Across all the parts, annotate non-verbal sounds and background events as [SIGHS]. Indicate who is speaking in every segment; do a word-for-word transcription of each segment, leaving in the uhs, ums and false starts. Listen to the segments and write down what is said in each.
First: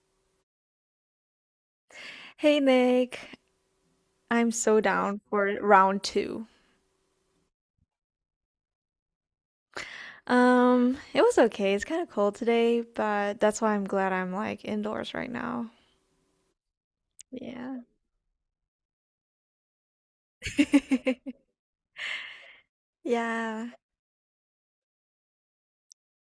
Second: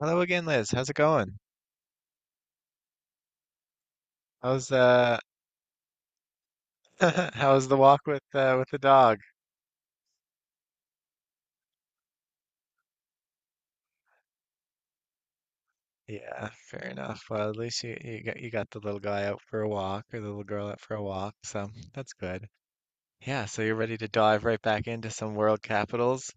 Speaker 1: Hello again, Liz. How's it going?
Speaker 2: Hey Nick, I'm
Speaker 1: How's
Speaker 2: so
Speaker 1: uh
Speaker 2: down for round two.
Speaker 1: [LAUGHS] how's the walk with uh with the dog?
Speaker 2: Um, it was okay. It's kind of cold today, but that's why I'm glad I'm like indoors right now.
Speaker 1: Yeah, fair enough. Well, at
Speaker 2: Yeah.
Speaker 1: least you you got you got the little guy out for a walk or the little girl out for a walk,
Speaker 2: [LAUGHS]
Speaker 1: so that's good. Yeah, so
Speaker 2: Yeah.
Speaker 1: you're ready to dive right back into some world capitals.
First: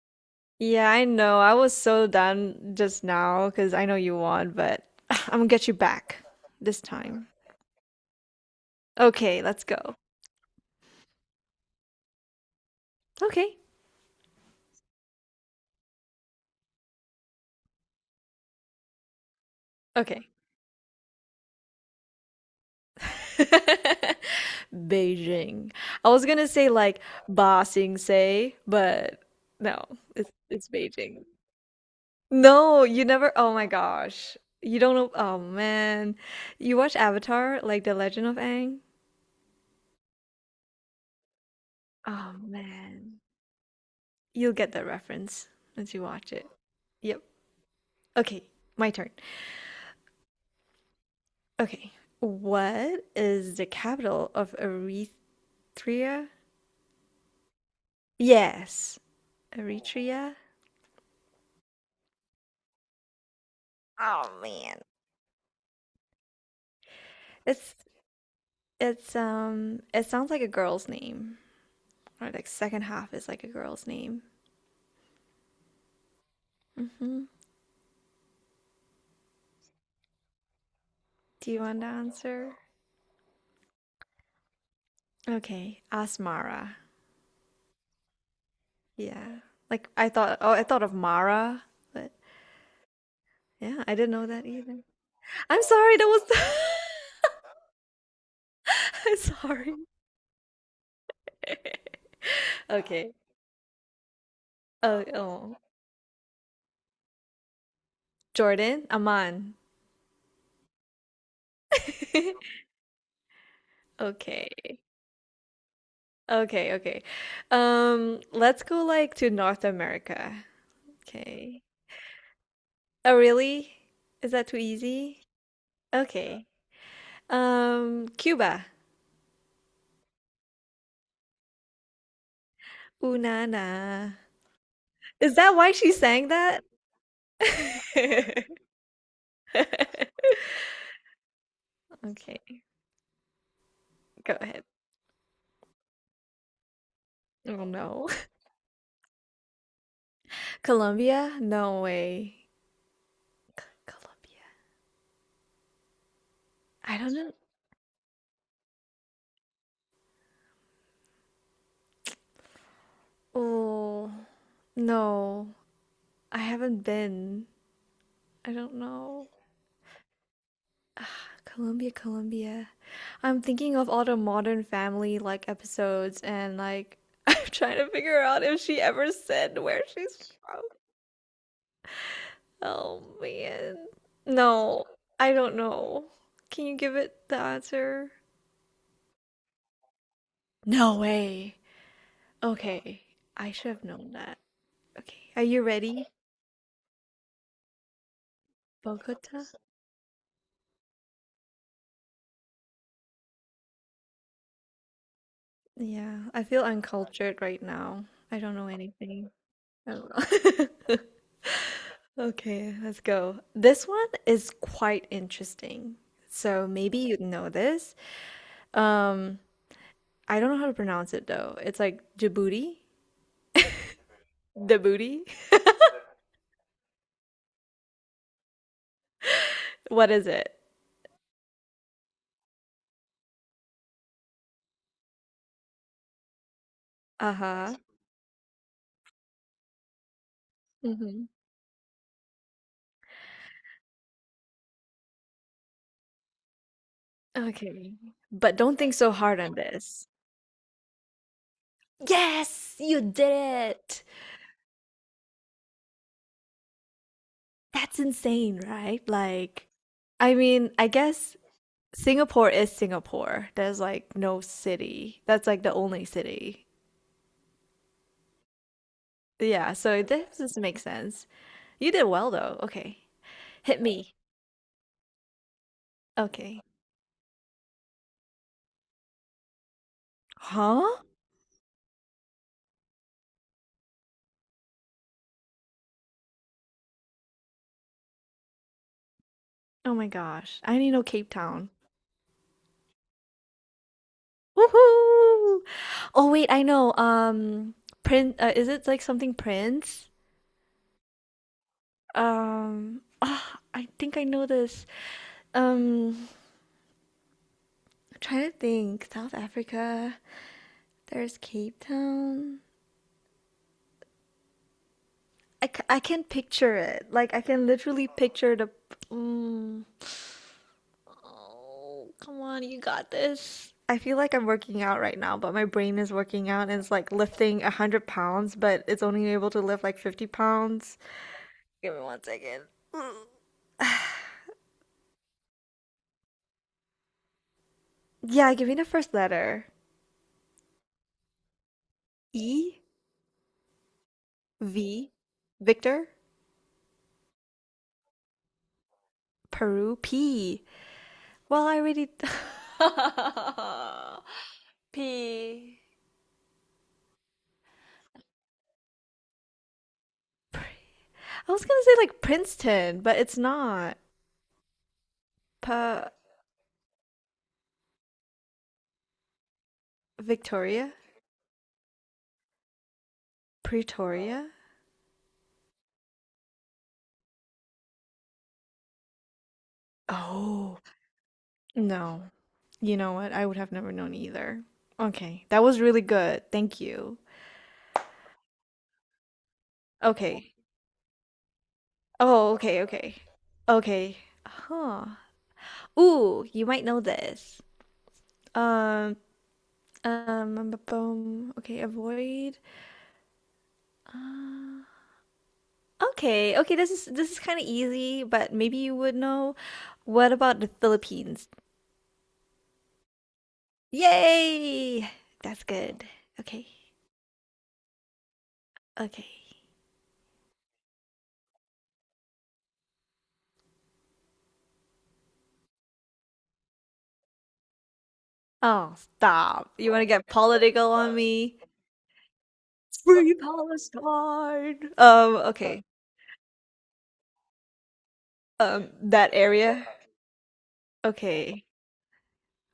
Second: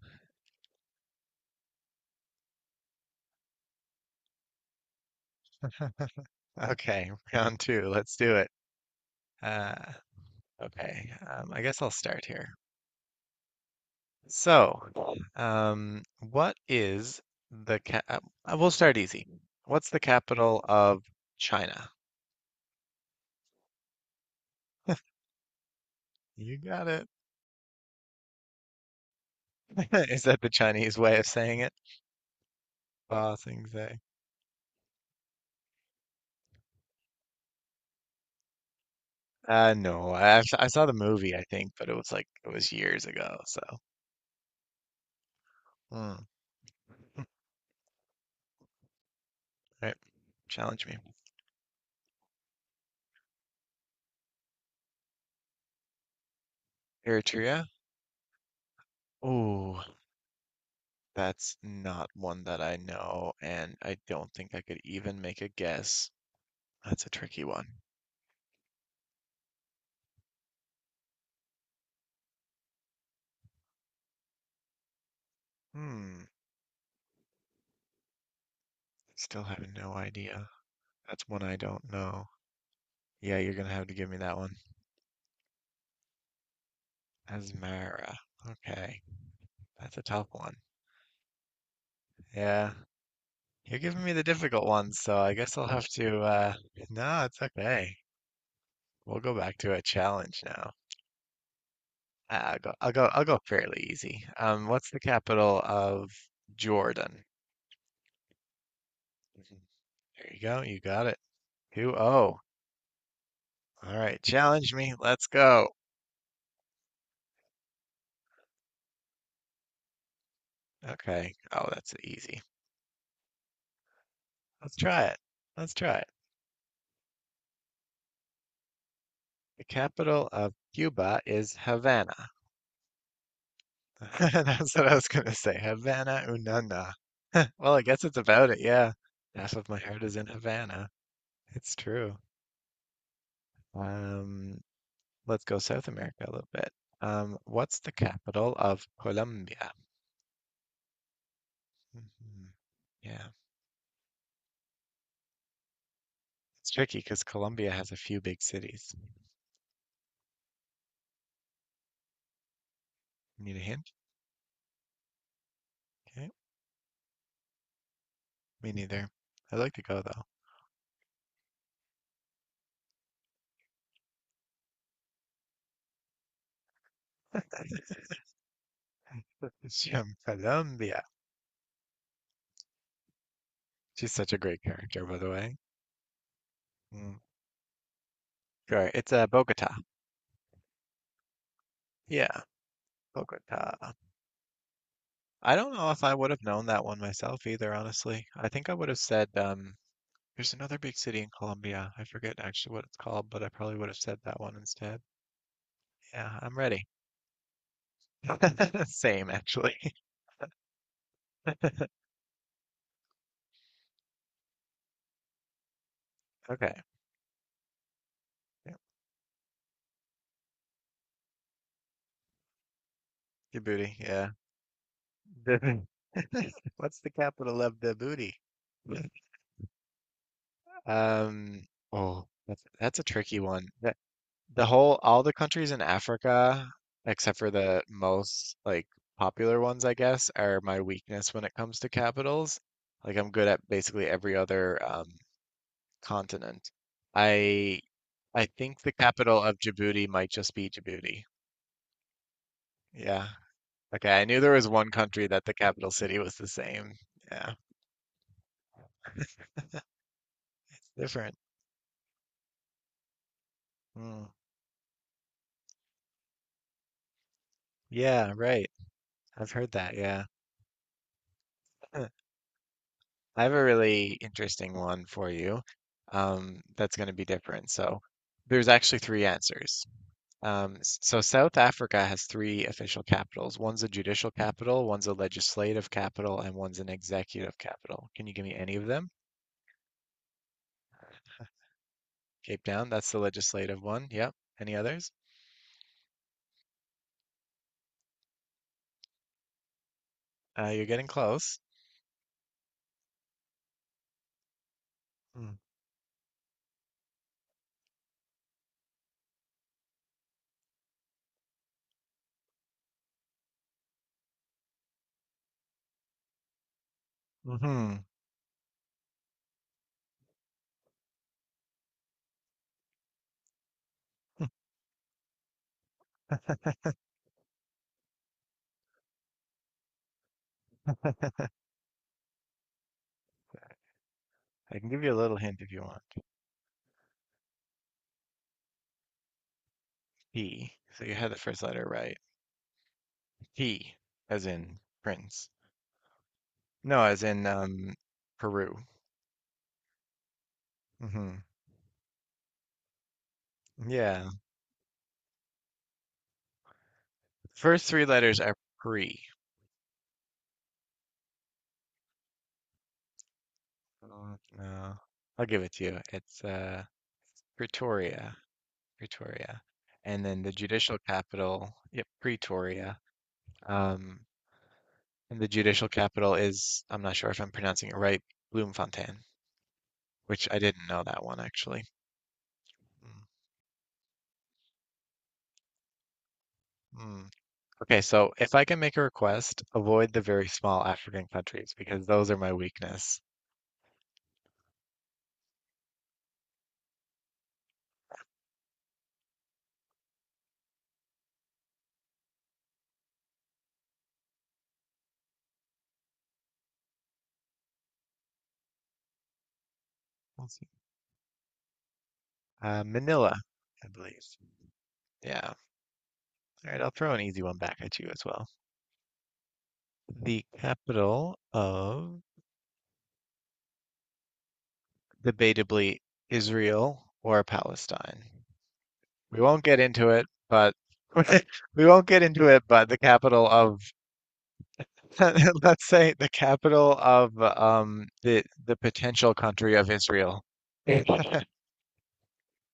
Speaker 2: Yeah, I know. I was so done just now because I know you won, but [SIGHS] I'm gonna get you back this
Speaker 1: Okay,
Speaker 2: time.
Speaker 1: [LAUGHS] round two. Let's do it.
Speaker 2: Okay, let's
Speaker 1: Uh,
Speaker 2: go.
Speaker 1: okay. Um, I guess I'll start here.
Speaker 2: Okay.
Speaker 1: So, um, what is the cap? We'll start easy. What's the
Speaker 2: Okay.
Speaker 1: capital of China?
Speaker 2: [LAUGHS] Beijing. I was gonna
Speaker 1: You
Speaker 2: say
Speaker 1: got
Speaker 2: like
Speaker 1: it.
Speaker 2: Ba Sing Se, but no,
Speaker 1: [LAUGHS] Is
Speaker 2: it's
Speaker 1: that the
Speaker 2: it's
Speaker 1: Chinese way
Speaker 2: Beijing.
Speaker 1: of saying it?
Speaker 2: No, you never.
Speaker 1: Ba
Speaker 2: Oh
Speaker 1: Sing
Speaker 2: my
Speaker 1: Se.
Speaker 2: gosh. You don't know. Oh man. You watch Avatar, like The Legend of Aang?
Speaker 1: Uh, no, I, I s- I saw the movie, I think, but it was like
Speaker 2: Oh
Speaker 1: it was years
Speaker 2: man.
Speaker 1: ago. So,
Speaker 2: You'll get that reference once you
Speaker 1: hmm.
Speaker 2: watch it. Yep. Okay, my turn.
Speaker 1: Right, challenge me.
Speaker 2: Okay. What is the capital of Eritrea?
Speaker 1: Eritrea?
Speaker 2: Yes,
Speaker 1: Ooh,
Speaker 2: Eritrea.
Speaker 1: that's not one that I know, and I don't
Speaker 2: Oh
Speaker 1: think I could
Speaker 2: man.
Speaker 1: even make a guess. That's a tricky one.
Speaker 2: It's it's um it sounds like a girl's name. Or like second half is like a girl's name.
Speaker 1: Hmm,
Speaker 2: hmm
Speaker 1: still have no idea. That's one
Speaker 2: Do
Speaker 1: I
Speaker 2: you want to
Speaker 1: don't know.
Speaker 2: answer?
Speaker 1: Yeah, you're gonna have to give me that one.
Speaker 2: Okay, ask Mara.
Speaker 1: Asmara. Okay,
Speaker 2: Yeah. Like
Speaker 1: that's a
Speaker 2: I
Speaker 1: tough
Speaker 2: thought, oh,
Speaker 1: one.
Speaker 2: I thought of Mara, but
Speaker 1: Yeah. You're
Speaker 2: yeah, I
Speaker 1: giving
Speaker 2: didn't
Speaker 1: me the
Speaker 2: know that
Speaker 1: difficult
Speaker 2: either.
Speaker 1: ones, so I guess
Speaker 2: I'm
Speaker 1: I'll have
Speaker 2: sorry, that
Speaker 1: to.
Speaker 2: was
Speaker 1: Uh, no, it's okay.
Speaker 2: [LAUGHS] I'm
Speaker 1: We'll go back to
Speaker 2: sorry.
Speaker 1: a challenge now.
Speaker 2: [LAUGHS]
Speaker 1: Ah, I'll go. I'll go.
Speaker 2: Okay.
Speaker 1: I'll go fairly easy. Um, what's the
Speaker 2: Oh, oh.
Speaker 1: capital of Jordan?
Speaker 2: Jordan, Aman.
Speaker 1: Mm-hmm. There you go. You got it. Two
Speaker 2: [LAUGHS]
Speaker 1: oh. All right.
Speaker 2: Okay.
Speaker 1: Challenge me. Let's go.
Speaker 2: Okay, okay. Um, let's go like to North America.
Speaker 1: Okay.
Speaker 2: Okay.
Speaker 1: Oh, that's easy.
Speaker 2: Oh, really? Is that too
Speaker 1: Let's try it.
Speaker 2: easy?
Speaker 1: Let's try it.
Speaker 2: Okay. Um, Cuba.
Speaker 1: The capital of Cuba is Havana.
Speaker 2: Ooh, na na.
Speaker 1: [LAUGHS] That's what I was gonna
Speaker 2: Is that
Speaker 1: say.
Speaker 2: why she
Speaker 1: Havana
Speaker 2: sang that?
Speaker 1: Unana. [LAUGHS] Well, I guess it's about it,
Speaker 2: [LAUGHS]
Speaker 1: yeah. Half of my heart is in
Speaker 2: [LAUGHS]
Speaker 1: Havana. It's true.
Speaker 2: Okay, go
Speaker 1: Um,
Speaker 2: ahead.
Speaker 1: let's go South America a little bit. Um,
Speaker 2: Oh
Speaker 1: what's the
Speaker 2: no.
Speaker 1: capital of Colombia?
Speaker 2: [LAUGHS] Colombia? No way.
Speaker 1: Mhm. Yeah,
Speaker 2: Colombia.
Speaker 1: it's
Speaker 2: I
Speaker 1: tricky
Speaker 2: don't
Speaker 1: because
Speaker 2: know.
Speaker 1: Colombia has a few big cities. Need a hint?
Speaker 2: Oh, no.
Speaker 1: Okay,
Speaker 2: I haven't been. I
Speaker 1: me
Speaker 2: don't
Speaker 1: neither.
Speaker 2: know.
Speaker 1: I'd like to go though.
Speaker 2: [SIGHS] Ah, Colombia, Colombia. I'm thinking of all the Modern Family like episodes and like [LAUGHS] I'm trying to figure out if she ever said
Speaker 1: [LAUGHS]
Speaker 2: where
Speaker 1: She's from
Speaker 2: she's from.
Speaker 1: Colombia.
Speaker 2: Oh man.
Speaker 1: She's such a great
Speaker 2: No,
Speaker 1: character, by the
Speaker 2: I don't
Speaker 1: way.
Speaker 2: know. Can you give it
Speaker 1: Mm.
Speaker 2: the answer?
Speaker 1: Sure, it's uh, Bogota.
Speaker 2: No way.
Speaker 1: Yeah,
Speaker 2: Okay, I should have
Speaker 1: Bogota.
Speaker 2: known that. Okay, are
Speaker 1: I
Speaker 2: you
Speaker 1: don't know if
Speaker 2: ready?
Speaker 1: I would have known that one myself either, honestly. I think I would have said,
Speaker 2: Bogota?
Speaker 1: um, there's another big city in Colombia. I forget actually what it's called, but I probably would have said that one instead.
Speaker 2: Yeah,
Speaker 1: Yeah,
Speaker 2: I
Speaker 1: I'm
Speaker 2: feel
Speaker 1: ready.
Speaker 2: uncultured right now. I don't know
Speaker 1: [LAUGHS] Same,
Speaker 2: anything.
Speaker 1: actually.
Speaker 2: I
Speaker 1: [LAUGHS]
Speaker 2: don't know. [LAUGHS] Okay, let's go. This one is quite interesting. So
Speaker 1: Okay.
Speaker 2: maybe you know this.
Speaker 1: Yeah.
Speaker 2: Um, I don't know how to pronounce it though. It's like Djibouti?
Speaker 1: Djibouti, yeah.
Speaker 2: Djibouti.
Speaker 1: Djibouti. [LAUGHS] What's the capital of Djibouti? [LAUGHS]
Speaker 2: [LAUGHS] What is it?
Speaker 1: Um, oh, that's that's a tricky one. The whole, all the countries in Africa, except for
Speaker 2: Uh-huh.
Speaker 1: the most like popular ones, I guess, are my
Speaker 2: Hmm.
Speaker 1: weakness when it comes to capitals. Like I'm good at basically every other um, continent. I
Speaker 2: Okay.
Speaker 1: I
Speaker 2: But don't
Speaker 1: think the
Speaker 2: think so hard
Speaker 1: capital
Speaker 2: on
Speaker 1: of
Speaker 2: this.
Speaker 1: Djibouti might just be Djibouti.
Speaker 2: Yes, you
Speaker 1: Yeah.
Speaker 2: did it.
Speaker 1: Okay, I knew there was one country that the capital city was the same. Yeah,
Speaker 2: That's insane, right? Like, I mean,
Speaker 1: it's
Speaker 2: I
Speaker 1: different.
Speaker 2: guess Singapore is Singapore. There's like
Speaker 1: Hmm.
Speaker 2: no city. That's like the only city.
Speaker 1: Yeah, right. I've heard
Speaker 2: Yeah,
Speaker 1: that.
Speaker 2: so
Speaker 1: Yeah.
Speaker 2: this does make sense. You did
Speaker 1: [LAUGHS]
Speaker 2: well though. Okay.
Speaker 1: I have a
Speaker 2: Hit
Speaker 1: really
Speaker 2: me.
Speaker 1: interesting one for you. Um,
Speaker 2: Okay.
Speaker 1: that's going to be different. So there's actually three answers. Um,
Speaker 2: Huh?
Speaker 1: s- so South Africa has three official capitals. One's a judicial capital, one's a legislative capital, and one's an executive capital. Can you give me any of them?
Speaker 2: Oh my gosh. I need to know Cape Town.
Speaker 1: Cape Town, that's the legislative one. Yep. Any others?
Speaker 2: Woohoo! Oh wait, I know. Um, Prince, uh, is it like something Prince?
Speaker 1: Uh, you're getting close.
Speaker 2: Um, ah, I think I know this. Um, I'm trying to think. South Africa. There's Cape Town. I, c- I can picture it. Like, I can
Speaker 1: Mm-hmm.
Speaker 2: literally picture the. Mm. Oh, come on, you got this. I feel like I'm working out right now, but my brain is working out and it's like lifting a hundred pounds, but it's only able to lift like fifty pounds. Give me one second. [SIGHS]
Speaker 1: I can give you a little hint if you want.
Speaker 2: Mm. Yeah, give me the first letter.
Speaker 1: P. So you had the first letter right.
Speaker 2: E,
Speaker 1: P, as in
Speaker 2: V,
Speaker 1: prince.
Speaker 2: Victor,
Speaker 1: No, as in um, Peru.
Speaker 2: Peru, P.
Speaker 1: Mm-hmm.
Speaker 2: Well, I already.
Speaker 1: Yeah.
Speaker 2: [LAUGHS] P,
Speaker 1: First three letters are pre.
Speaker 2: I was gonna say like Princeton, but it's not.
Speaker 1: Oh, no. I'll give it to you.
Speaker 2: Pa
Speaker 1: It's uh Pretoria. Pretoria. And then the
Speaker 2: Victoria?
Speaker 1: judicial capital, yep, Pretoria. Um,
Speaker 2: Pretoria?
Speaker 1: and the judicial capital is, I'm not sure if I'm pronouncing it right, Bloemfontein, which I
Speaker 2: Oh,
Speaker 1: didn't know that one actually.
Speaker 2: no. You know
Speaker 1: Mm,
Speaker 2: what? I would have never known either. Okay, that was really good. Thank you.
Speaker 1: mm. Okay, so if I can make a request, avoid the very
Speaker 2: Okay.
Speaker 1: small African countries because those are my
Speaker 2: Oh, okay, okay.
Speaker 1: weakness.
Speaker 2: Okay. Huh. Ooh, you might know this. Um, um, bu- bum. Okay, avoid. Uh, okay, okay, this is this is kind of easy, but maybe you would know. What about
Speaker 1: Awesome.
Speaker 2: the Philippines?
Speaker 1: Uh, Manila, I believe.
Speaker 2: Yay!
Speaker 1: Yeah.
Speaker 2: That's good. Okay.
Speaker 1: All right, I'll throw an easy one back at you as well.
Speaker 2: Okay.
Speaker 1: The capital of debatably Israel or Palestine.
Speaker 2: Oh,
Speaker 1: We won't
Speaker 2: stop.
Speaker 1: get
Speaker 2: You want to
Speaker 1: into it,
Speaker 2: get
Speaker 1: but
Speaker 2: political on me?
Speaker 1: [LAUGHS] we won't get into it, but the
Speaker 2: Free
Speaker 1: capital of
Speaker 2: Palestine. Um,
Speaker 1: [LAUGHS]
Speaker 2: okay.
Speaker 1: let's say the capital of um the the
Speaker 2: Um, that
Speaker 1: potential country
Speaker 2: area.
Speaker 1: of Israel.
Speaker 2: Okay.
Speaker 1: [LAUGHS]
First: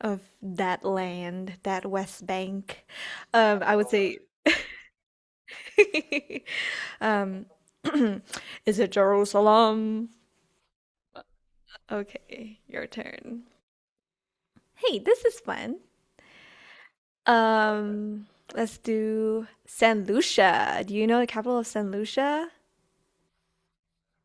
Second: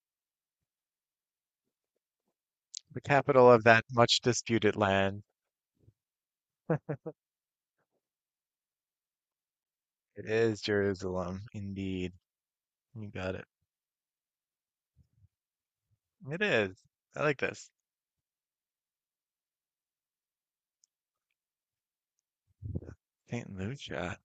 Speaker 2: Of that land, that West Bank.
Speaker 1: The capital
Speaker 2: Um,
Speaker 1: of
Speaker 2: I
Speaker 1: that
Speaker 2: would say
Speaker 1: much disputed land.
Speaker 2: [LAUGHS] um [CLEARS THROAT] is it Jerusalem?
Speaker 1: It is Jerusalem, indeed.
Speaker 2: Okay, your
Speaker 1: You got
Speaker 2: turn.
Speaker 1: it.
Speaker 2: Hey, this is fun.
Speaker 1: It is. I like this.
Speaker 2: Um, let's do San Lucia. Do you know the capital of San Lucia?
Speaker 1: Saint Lucia.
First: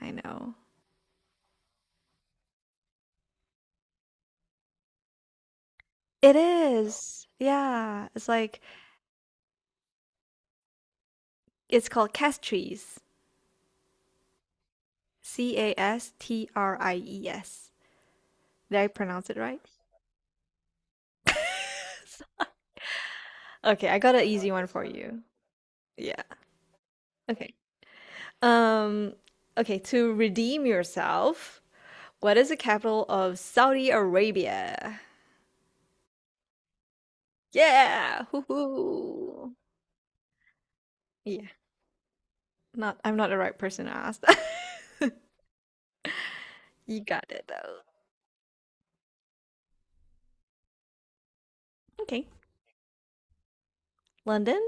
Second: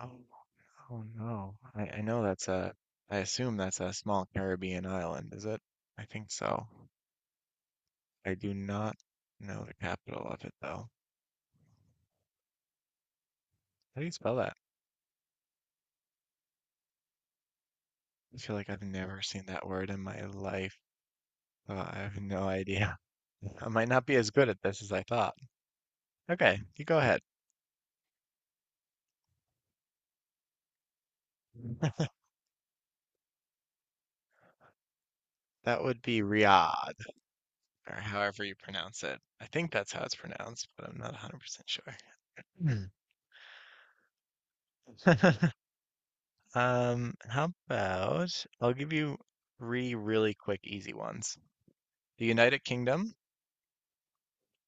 Speaker 2: I
Speaker 1: Oh,
Speaker 2: know.
Speaker 1: Oh no. I, I know that's a, I assume that's a small Caribbean island, is it? I think
Speaker 2: It
Speaker 1: so.
Speaker 2: is. Yeah. It's
Speaker 1: I do
Speaker 2: like
Speaker 1: not know the capital of it though.
Speaker 2: it's called Castries.
Speaker 1: How do you spell that?
Speaker 2: C A S T R I E S.
Speaker 1: I feel like
Speaker 2: Did
Speaker 1: I've
Speaker 2: I
Speaker 1: never
Speaker 2: pronounce it
Speaker 1: seen
Speaker 2: right?
Speaker 1: that word in my life. So I have no idea. [LAUGHS] I might
Speaker 2: Okay, I
Speaker 1: not
Speaker 2: got
Speaker 1: be
Speaker 2: an
Speaker 1: as good
Speaker 2: easy
Speaker 1: at
Speaker 2: one
Speaker 1: this
Speaker 2: for
Speaker 1: as I
Speaker 2: you.
Speaker 1: thought.
Speaker 2: Yeah.
Speaker 1: Okay, you go ahead.
Speaker 2: Okay. Um, okay, to redeem yourself,
Speaker 1: [LAUGHS]
Speaker 2: what is the capital of Saudi Arabia?
Speaker 1: That would be Riyadh, or
Speaker 2: Yeah.
Speaker 1: however you pronounce it. I
Speaker 2: Hoo-hoo.
Speaker 1: think that's how it's pronounced, but I'm not
Speaker 2: Yeah.
Speaker 1: one hundred percent sure.
Speaker 2: Not I'm not the right person to ask that. [LAUGHS]
Speaker 1: Hmm. [LAUGHS]
Speaker 2: You
Speaker 1: Um,
Speaker 2: got it
Speaker 1: how
Speaker 2: though.
Speaker 1: about I'll give you three really quick, easy ones. The
Speaker 2: Okay.
Speaker 1: United Kingdom,
Speaker 2: London?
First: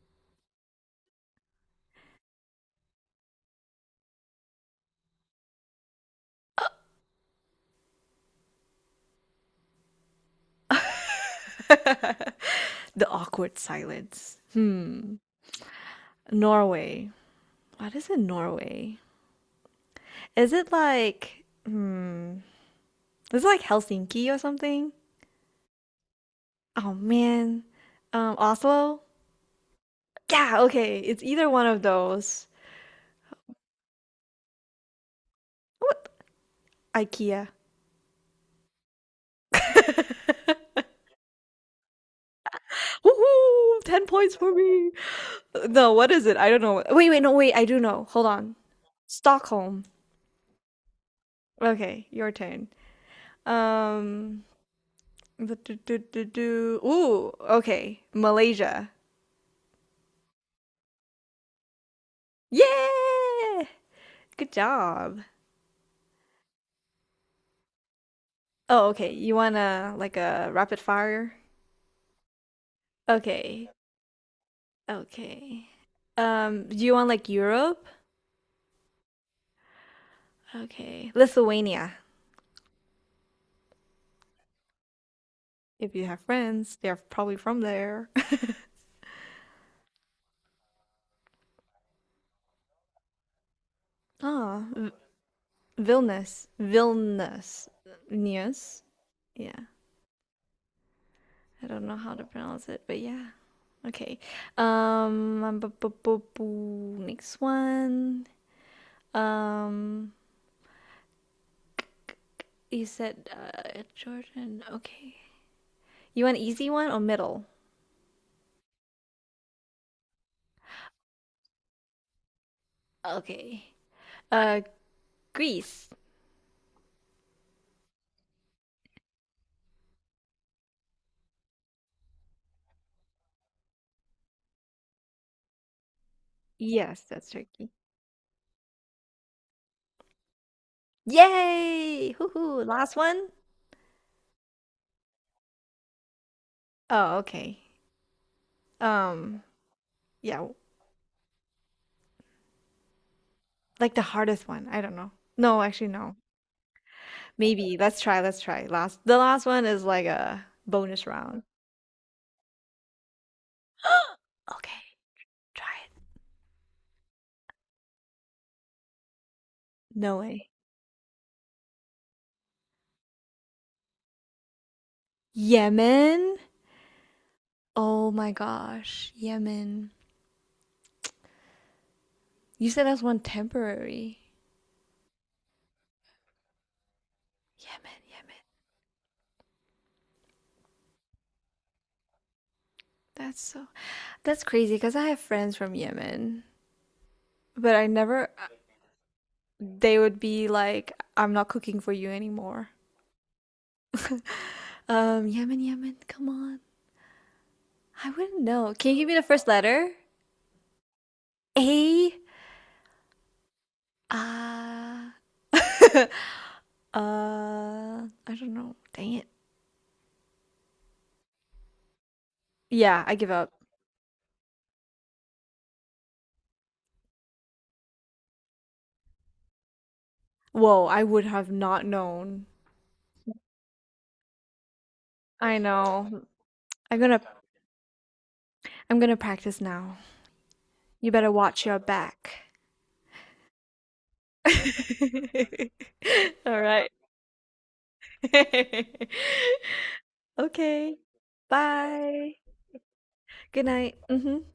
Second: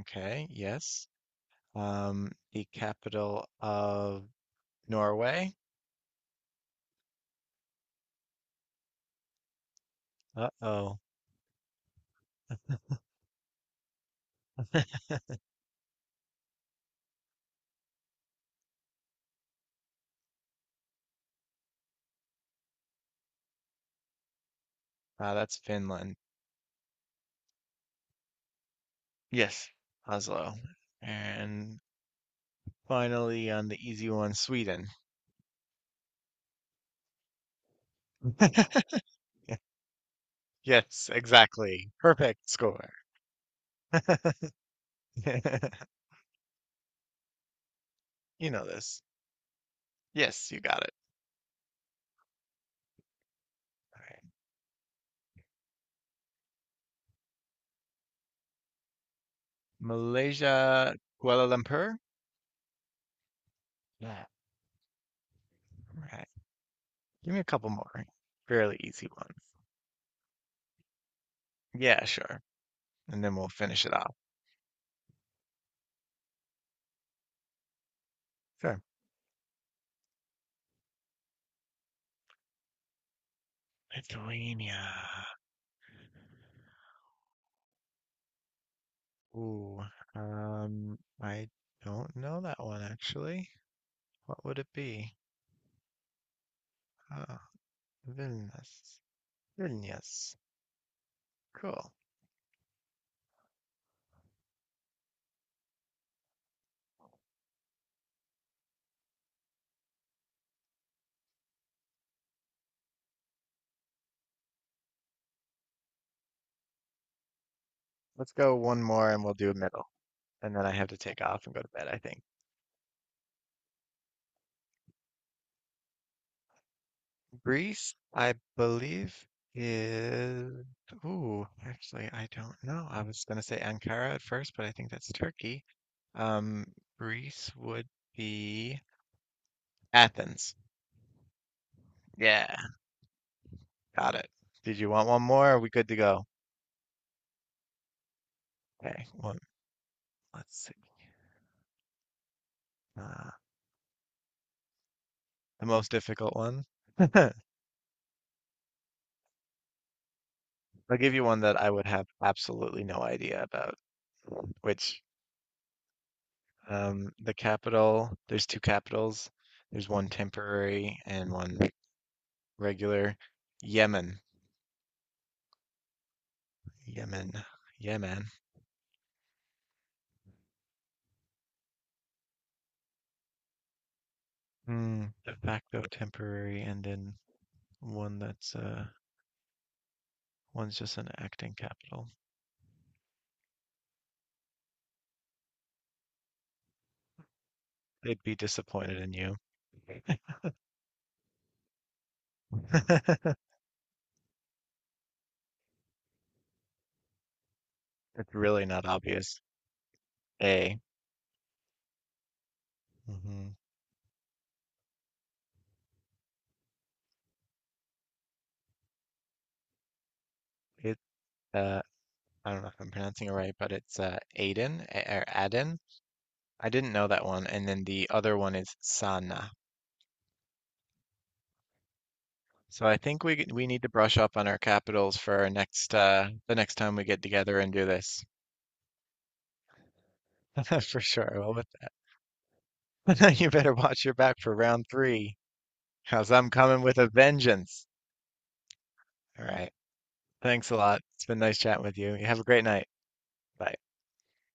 Speaker 1: okay, yes. Um, the capital of Norway.
Speaker 2: [LAUGHS]
Speaker 1: Uh-oh.
Speaker 2: The awkward silence. Hmm. Norway. What is in Norway? Is it like hmm is it like Helsinki or something?
Speaker 1: Ah, that's Finland.
Speaker 2: Oh man. Um Oslo?
Speaker 1: Yes. Oslo.
Speaker 2: Yeah, okay. It's either one
Speaker 1: And
Speaker 2: of those.
Speaker 1: finally, on the easy one, Sweden. [LAUGHS]
Speaker 2: What, IKEA. [LAUGHS] Woohoo!
Speaker 1: Yes, exactly. Perfect score.
Speaker 2: ten
Speaker 1: [LAUGHS]
Speaker 2: points for me. No, what is it? I don't know. Wait, wait, no, wait. I do know. Hold
Speaker 1: You
Speaker 2: on.
Speaker 1: know this.
Speaker 2: Stockholm.
Speaker 1: Yes, you got it.
Speaker 2: Okay, your turn.
Speaker 1: All right.
Speaker 2: Um, but do do do do. Ooh, okay, Malaysia.
Speaker 1: Malaysia, Kuala Lumpur.
Speaker 2: Yeah,
Speaker 1: Yeah.
Speaker 2: good job.
Speaker 1: All right. Give me a couple more right? Fairly
Speaker 2: Oh,
Speaker 1: easy
Speaker 2: okay.
Speaker 1: ones.
Speaker 2: You want to, like, a rapid fire?
Speaker 1: Yeah, sure. And then we'll
Speaker 2: Okay,
Speaker 1: finish it off.
Speaker 2: okay. Um, do you want like Europe?
Speaker 1: Sure.
Speaker 2: Okay, Lithuania.
Speaker 1: Lithuania.
Speaker 2: If you have friends, they're probably from there. [LAUGHS]
Speaker 1: Ooh. Um, I don't know that one actually. What would
Speaker 2: Ah,
Speaker 1: it
Speaker 2: V
Speaker 1: be?
Speaker 2: Vilnius,
Speaker 1: Ah,
Speaker 2: Vilnius, Vilnius.
Speaker 1: Vilnius.
Speaker 2: Yeah,
Speaker 1: Vilnius.
Speaker 2: I don't
Speaker 1: Cool.
Speaker 2: know how to pronounce it, but yeah. Okay. Um, um, bu- bu- bu- bu- next one. Um, you said uh Jordan. Okay. You want easy one or middle?
Speaker 1: Let's go one more and we'll do a middle. And then I have to take off and go to bed, I think.
Speaker 2: Okay. Uh, Greece.
Speaker 1: Greece, I believe, is. Ooh, actually, I don't know. I was going to say Ankara at first, but I think that's Turkey. Um,
Speaker 2: Yes, that's
Speaker 1: Greece
Speaker 2: Turkey.
Speaker 1: would be Athens.
Speaker 2: Yay! Hoo
Speaker 1: Yeah,
Speaker 2: hoo. Last one?
Speaker 1: got it. Did you want one more? Are we good to go?
Speaker 2: Oh, okay.
Speaker 1: Okay, one.
Speaker 2: Um, yeah,
Speaker 1: Let's see. Uh,
Speaker 2: like the hardest one. I don't know. No,
Speaker 1: the
Speaker 2: actually,
Speaker 1: most
Speaker 2: no.
Speaker 1: difficult one. [LAUGHS] I'll
Speaker 2: Maybe. Let's try. Let's try. Last. The last one is like a bonus
Speaker 1: give you one
Speaker 2: round.
Speaker 1: that I would have absolutely no idea about,
Speaker 2: [GASPS] Okay.
Speaker 1: which
Speaker 2: Try it.
Speaker 1: um, the capital, there's two capitals. There's one
Speaker 2: No way.
Speaker 1: temporary and one regular. Yemen,
Speaker 2: Yemen?
Speaker 1: Yemen,
Speaker 2: Oh
Speaker 1: Yemen.
Speaker 2: my gosh, Yemen. You said that's one temporary.
Speaker 1: Hmm, de facto temporary, and then
Speaker 2: Yemen,
Speaker 1: one
Speaker 2: Yemen.
Speaker 1: that's uh, one's just an acting capital.
Speaker 2: That's so that's crazy because I have friends from Yemen, but I
Speaker 1: They'd
Speaker 2: never,
Speaker 1: be disappointed in you.
Speaker 2: they would be like, I'm not cooking for you anymore.
Speaker 1: [LAUGHS]
Speaker 2: [LAUGHS] Um, Yemen, Yemen, come on. I
Speaker 1: It's
Speaker 2: wouldn't
Speaker 1: really
Speaker 2: know.
Speaker 1: not
Speaker 2: Can you give me the
Speaker 1: obvious.
Speaker 2: first letter?
Speaker 1: A.
Speaker 2: A,
Speaker 1: Hmm.
Speaker 2: ah [LAUGHS] uh, I don't know. Dang it.
Speaker 1: It. Uh, I don't know if I'm
Speaker 2: Yeah, I
Speaker 1: pronouncing
Speaker 2: give
Speaker 1: it
Speaker 2: up.
Speaker 1: right, but it's uh, Aden or Aden. I didn't know that one, and then the other one is Sana.
Speaker 2: Whoa, I would have not known.
Speaker 1: So I think we we need to brush up on our capitals for our
Speaker 2: I
Speaker 1: next
Speaker 2: know.
Speaker 1: uh, the next time
Speaker 2: I'm
Speaker 1: we
Speaker 2: gonna
Speaker 1: get together and do this
Speaker 2: I'm gonna practice now.
Speaker 1: [LAUGHS] for
Speaker 2: You better
Speaker 1: sure. Well,
Speaker 2: watch
Speaker 1: with
Speaker 2: your back.
Speaker 1: [LAUGHS] now you better watch your back
Speaker 2: [LAUGHS]
Speaker 1: for round
Speaker 2: All
Speaker 1: three, because I'm coming
Speaker 2: right.
Speaker 1: with a vengeance.
Speaker 2: [LAUGHS]
Speaker 1: All right. Thanks a
Speaker 2: Okay.
Speaker 1: lot. It's been nice chatting with you. You
Speaker 2: Bye.
Speaker 1: have a great night.
Speaker 2: Good
Speaker 1: Bye.
Speaker 2: night. Hmm.